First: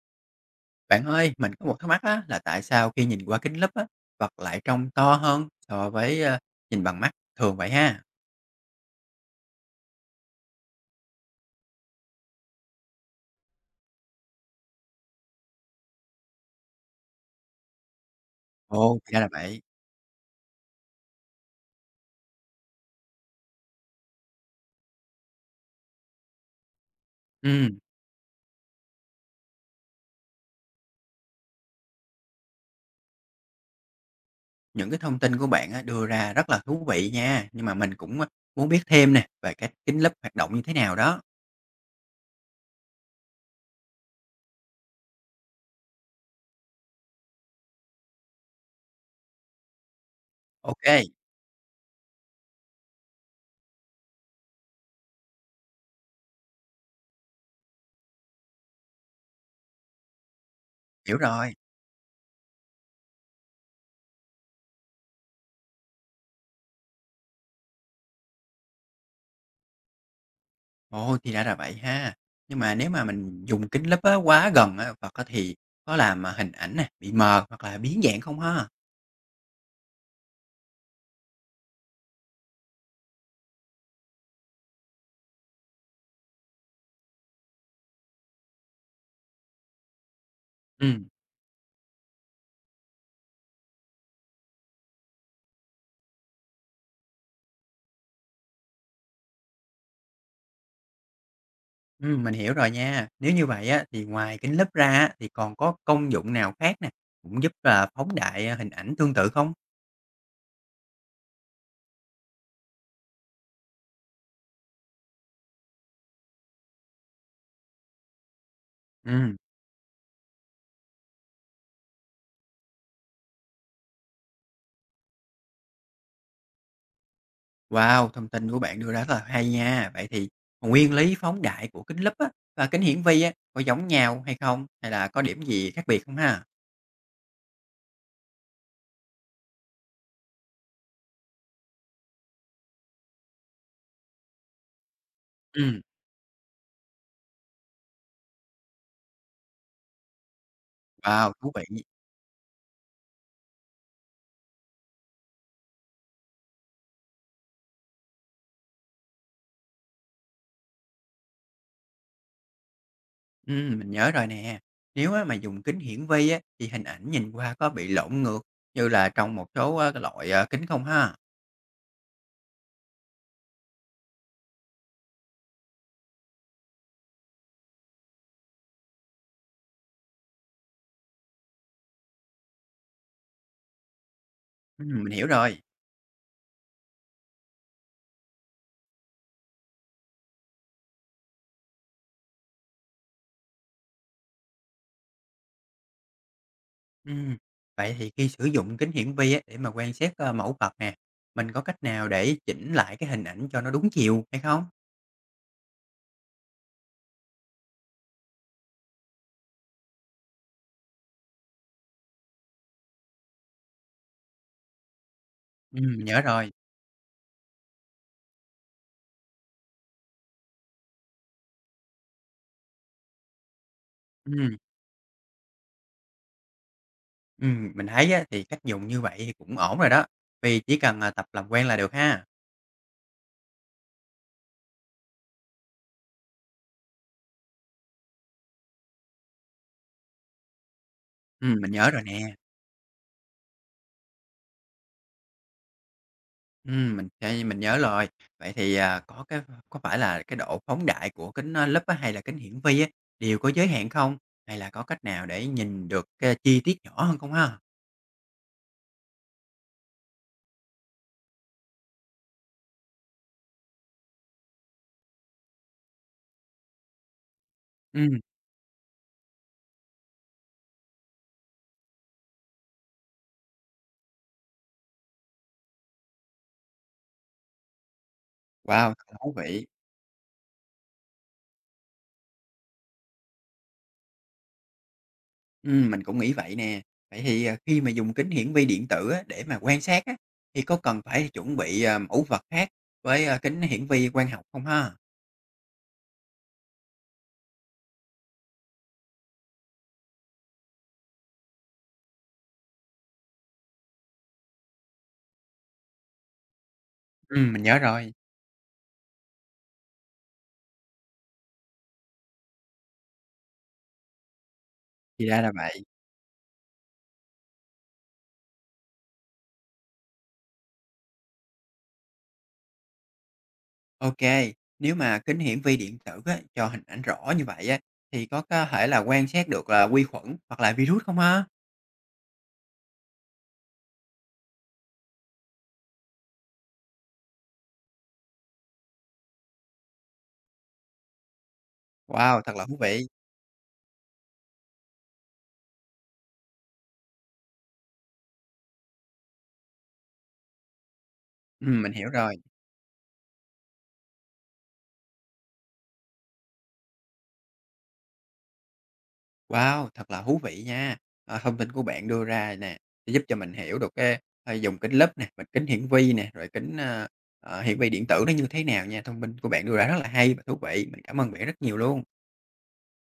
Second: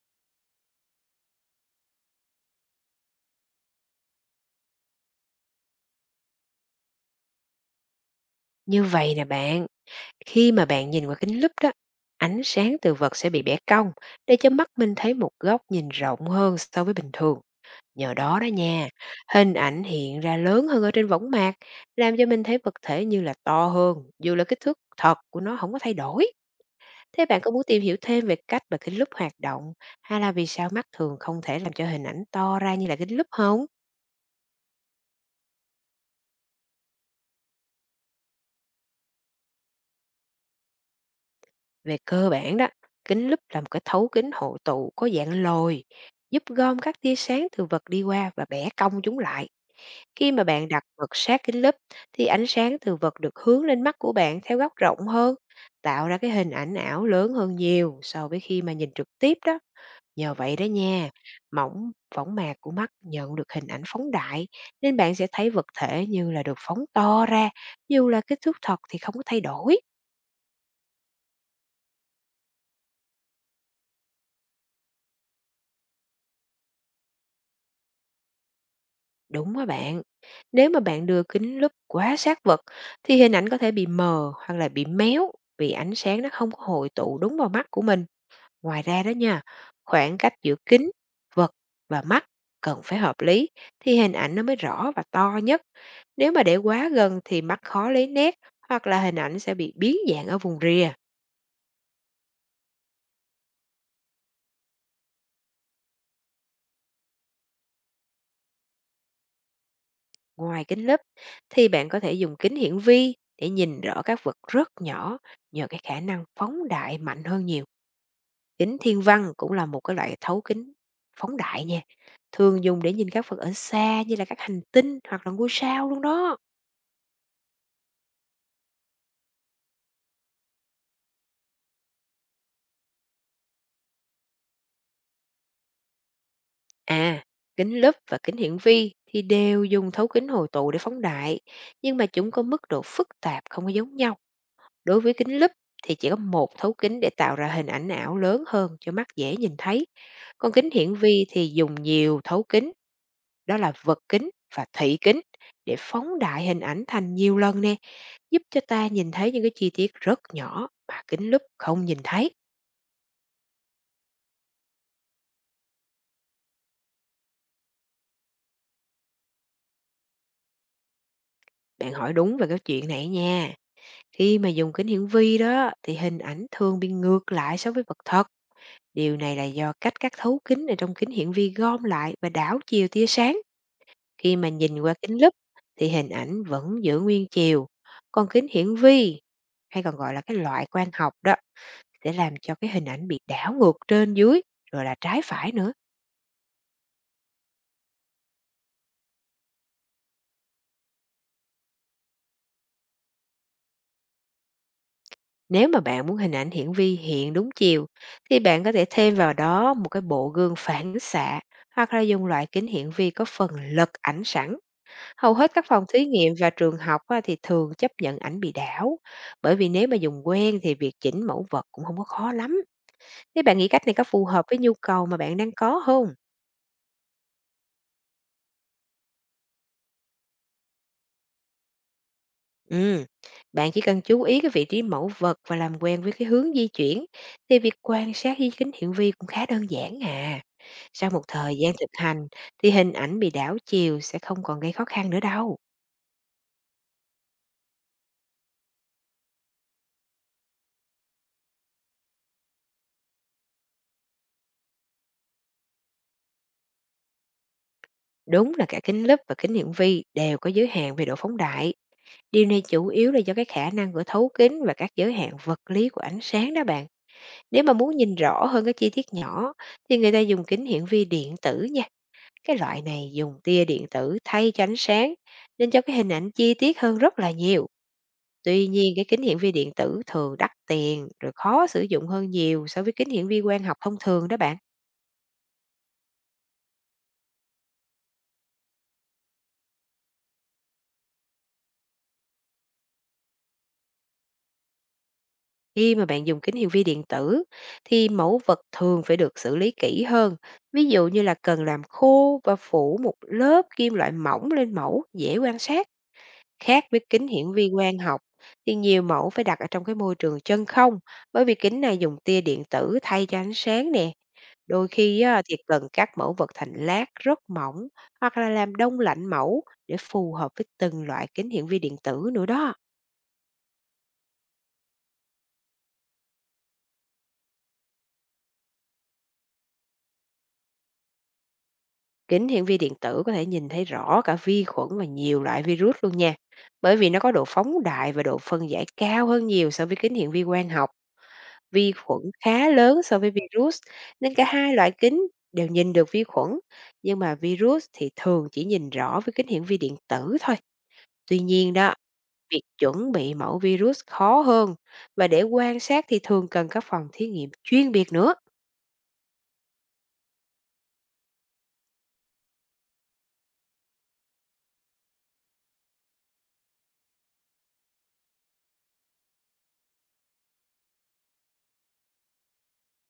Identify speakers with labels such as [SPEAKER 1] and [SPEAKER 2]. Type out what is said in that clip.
[SPEAKER 1] Bạn ơi, mình có một thắc mắc á, là tại sao khi nhìn qua kính lúp á, vật lại trông to hơn so với, nhìn bằng mắt thường vậy ha?
[SPEAKER 2] Như vậy nè bạn, khi mà bạn nhìn qua kính lúp đó, ánh sáng từ vật sẽ bị bẻ cong để cho mắt mình thấy một góc nhìn rộng hơn so với bình thường. Nhờ đó đó nha,
[SPEAKER 1] Ồ, thì ra là
[SPEAKER 2] hình
[SPEAKER 1] vậy.
[SPEAKER 2] ảnh hiện ra lớn hơn ở trên võng mạc, làm cho mình thấy vật thể như là to hơn, dù là kích thước thật của nó không có thay đổi. Thế bạn có muốn
[SPEAKER 1] Ừm,
[SPEAKER 2] tìm hiểu thêm về cách mà kính lúp hoạt động, hay là vì sao mắt thường không thể làm cho hình ảnh to ra như là kính lúp không?
[SPEAKER 1] những cái thông tin của bạn á, đưa ra rất là thú vị nha, nhưng mà mình cũng, muốn biết thêm nè, về cách kính lúp hoạt động như thế nào đó.
[SPEAKER 2] Về cơ bản đó, kính lúp là một cái thấu kính hộ tụ có dạng lồi, giúp gom các tia sáng từ vật đi qua và bẻ cong chúng lại. Khi mà bạn đặt
[SPEAKER 1] Ok,
[SPEAKER 2] vật sát kính lúp thì ánh sáng từ vật được hướng lên mắt của bạn theo góc rộng hơn, tạo ra cái hình ảnh ảo lớn hơn nhiều so với khi mà nhìn trực tiếp đó. Nhờ vậy đó nha,
[SPEAKER 1] hiểu rồi.
[SPEAKER 2] mỏng võng mạc của mắt nhận được hình ảnh phóng đại, nên bạn sẽ thấy vật thể như là được phóng to ra, dù là kích thước thật thì không có thay đổi.
[SPEAKER 1] Ồ, thì ra là vậy ha. Nhưng mà nếu mà mình dùng kính lúp á, quá gần á, vật á, thì có làm, mà hình ảnh nè, bị mờ hoặc là biến dạng không ha?
[SPEAKER 2] Đúng đó bạn. Nếu mà bạn đưa kính lúp quá sát vật thì hình ảnh có thể bị mờ hoặc là bị méo, vì ánh sáng nó không có hội tụ đúng vào mắt của mình. Ngoài ra đó nha, khoảng cách giữa kính,
[SPEAKER 1] Ừm.
[SPEAKER 2] vật và mắt cần phải hợp lý thì hình ảnh nó mới rõ và to nhất. Nếu mà để quá gần thì mắt khó lấy nét hoặc là hình ảnh sẽ bị biến dạng ở vùng rìa.
[SPEAKER 1] Mình hiểu rồi nha. Nếu như vậy á, thì ngoài kính lúp ra á, thì còn có công dụng nào khác nè, cũng giúp là phóng đại, hình ảnh tương tự không?
[SPEAKER 2] Ngoài kính lúp thì bạn có thể dùng kính hiển vi để nhìn rõ các vật rất nhỏ nhờ cái khả năng phóng đại mạnh hơn nhiều. Kính thiên văn
[SPEAKER 1] Ừm,
[SPEAKER 2] cũng là một cái loại thấu kính phóng đại nha, thường dùng để nhìn các vật ở xa như là các hành tinh hoặc là ngôi sao luôn đó.
[SPEAKER 1] wow, thông tin của bạn đưa ra rất là hay nha. Vậy thì nguyên lý phóng đại của kính lúp á, và kính hiển vi á, có giống nhau hay không? Hay là có điểm gì khác biệt không ha?
[SPEAKER 2] À, kính lúp và kính hiển vi thì đều dùng thấu kính hồi tụ để phóng đại, nhưng mà chúng có mức độ phức tạp không có giống nhau. Đối với kính lúp
[SPEAKER 1] Ừm,
[SPEAKER 2] thì chỉ có một thấu kính để tạo ra hình ảnh ảo lớn hơn cho mắt dễ nhìn thấy. Còn kính hiển vi
[SPEAKER 1] wow,
[SPEAKER 2] thì
[SPEAKER 1] thú
[SPEAKER 2] dùng
[SPEAKER 1] vị.
[SPEAKER 2] nhiều thấu kính, đó là vật kính và thị kính, để phóng đại hình ảnh thành nhiều lần nè, giúp cho ta nhìn thấy những cái chi tiết rất nhỏ mà kính lúp không nhìn thấy.
[SPEAKER 1] Mình nhớ rồi nè. Nếu á, mà dùng kính hiển vi á, thì hình ảnh nhìn qua có bị lộn ngược như là trong một số á, cái loại à, kính không ha?
[SPEAKER 2] Bạn hỏi đúng về cái chuyện này nha. Khi mà dùng kính hiển vi đó thì hình ảnh thường bị ngược lại so với vật thật. Điều này là do cách các thấu kính ở trong kính hiển vi gom lại và đảo chiều tia sáng. Khi mà nhìn qua
[SPEAKER 1] Mình
[SPEAKER 2] kính
[SPEAKER 1] hiểu
[SPEAKER 2] lúp
[SPEAKER 1] rồi.
[SPEAKER 2] thì hình ảnh vẫn giữ nguyên chiều. Còn kính hiển vi, hay còn gọi là cái loại quang học đó, sẽ làm cho cái hình ảnh bị đảo ngược trên dưới rồi là trái phải nữa.
[SPEAKER 1] Ừm, vậy thì khi sử dụng kính hiển vi á để mà quan sát, mẫu vật nè, mình có cách nào để chỉnh lại cái hình ảnh cho nó đúng chiều hay không?
[SPEAKER 2] Nếu mà bạn muốn hình ảnh hiển vi hiện đúng chiều thì bạn có thể thêm vào đó một cái bộ gương phản xạ hoặc là dùng loại kính hiển vi có phần lật ảnh sẵn. Hầu hết các phòng thí
[SPEAKER 1] Nhớ
[SPEAKER 2] nghiệm và
[SPEAKER 1] rồi.
[SPEAKER 2] trường học á, thì thường chấp nhận ảnh bị đảo, bởi vì nếu mà dùng quen thì việc chỉnh mẫu vật cũng không có khó lắm. Thế bạn nghĩ cách này có phù hợp
[SPEAKER 1] Ừm,
[SPEAKER 2] với nhu cầu mà bạn đang có không?
[SPEAKER 1] mình thấy á thì cách dùng như vậy thì cũng ổn rồi đó, vì chỉ cần, à, tập làm quen là được ha.
[SPEAKER 2] Ừm, bạn chỉ cần chú ý cái vị trí mẫu vật và làm quen với cái hướng di chuyển thì việc quan sát di kính hiển vi cũng khá đơn giản à. Sau một thời
[SPEAKER 1] Mình
[SPEAKER 2] gian
[SPEAKER 1] nhớ
[SPEAKER 2] thực
[SPEAKER 1] rồi
[SPEAKER 2] hành
[SPEAKER 1] nè,
[SPEAKER 2] thì hình ảnh bị đảo chiều sẽ không còn gây khó khăn nữa đâu.
[SPEAKER 1] mình sẽ nhớ rồi. Vậy thì, à, có phải là cái độ phóng đại của kính, lúp á hay là kính hiển vi á đều có giới hạn không? Hay là có cách nào để nhìn được, cái chi tiết nhỏ hơn không ha?
[SPEAKER 2] Đúng là cả kính lúp và kính hiển vi đều có giới hạn về độ phóng đại. Điều này chủ yếu là do cái khả năng của thấu kính và các giới hạn vật lý của ánh sáng đó bạn. Nếu mà muốn nhìn
[SPEAKER 1] Ừm,
[SPEAKER 2] rõ hơn các chi tiết nhỏ thì người ta dùng kính hiển vi điện tử nha. Cái loại này dùng tia điện tử thay cho ánh sáng nên cho cái hình ảnh chi tiết hơn rất là nhiều. Tuy
[SPEAKER 1] wow,
[SPEAKER 2] nhiên,
[SPEAKER 1] thật
[SPEAKER 2] cái
[SPEAKER 1] là
[SPEAKER 2] kính
[SPEAKER 1] thú
[SPEAKER 2] hiển vi
[SPEAKER 1] vị.
[SPEAKER 2] điện tử thường đắt tiền rồi khó sử dụng hơn nhiều so với kính hiển vi quang học thông thường đó bạn.
[SPEAKER 1] Mình cũng nghĩ vậy nè. Vậy thì, à, khi mà dùng kính hiển vi điện tử á, để mà quan sát á, thì có cần phải chuẩn bị, à, mẫu vật khác với, kính hiển vi quang học không ha?
[SPEAKER 2] Khi mà bạn dùng kính hiển vi điện tử thì mẫu vật thường phải được xử lý kỹ hơn. Ví dụ như là cần làm khô và phủ một lớp kim loại mỏng lên mẫu dễ quan sát. Khác với kính hiển
[SPEAKER 1] Mình
[SPEAKER 2] vi
[SPEAKER 1] nhớ
[SPEAKER 2] quang
[SPEAKER 1] rồi,
[SPEAKER 2] học thì nhiều mẫu phải đặt ở trong cái môi trường chân không, bởi vì kính này dùng tia điện tử thay cho ánh sáng nè. Đôi khi
[SPEAKER 1] thì ra
[SPEAKER 2] á,
[SPEAKER 1] là
[SPEAKER 2] thì
[SPEAKER 1] vậy.
[SPEAKER 2] cần cắt mẫu vật thành lát rất mỏng hoặc là làm đông lạnh mẫu để phù hợp với từng loại kính hiển vi điện tử nữa đó.
[SPEAKER 1] Ok, nếu mà kính hiển vi điện tử á, cho hình ảnh rõ như vậy á, thì có thể là quan sát được là vi khuẩn hoặc là virus không ha?
[SPEAKER 2] Kính hiển vi điện tử có thể nhìn thấy rõ cả vi khuẩn và nhiều loại virus luôn nha. Bởi vì nó có độ phóng đại và độ phân giải cao hơn nhiều so với kính hiển vi quang học. Vi khuẩn
[SPEAKER 1] Wow, thật là
[SPEAKER 2] khá
[SPEAKER 1] thú
[SPEAKER 2] lớn
[SPEAKER 1] vị.
[SPEAKER 2] so với virus nên cả hai loại kính đều nhìn được vi khuẩn, nhưng mà virus thì thường chỉ nhìn rõ với kính hiển vi điện tử thôi. Tuy nhiên
[SPEAKER 1] Mình
[SPEAKER 2] đó,
[SPEAKER 1] hiểu rồi.
[SPEAKER 2] việc chuẩn bị mẫu virus khó hơn và để quan sát thì thường cần các phòng thí nghiệm chuyên biệt nữa.
[SPEAKER 1] Wow, thật là thú vị nha. Ờ, thông tin của bạn đưa ra nè, sẽ giúp cho mình hiểu được cái, ờ, dùng kính lúp nè, rồi kính hiển vi nè, rồi kính, hiển vi điện tử nó như thế nào nha. Thông tin của bạn đưa ra rất là hay và thú vị. Mình cảm ơn bạn rất nhiều luôn.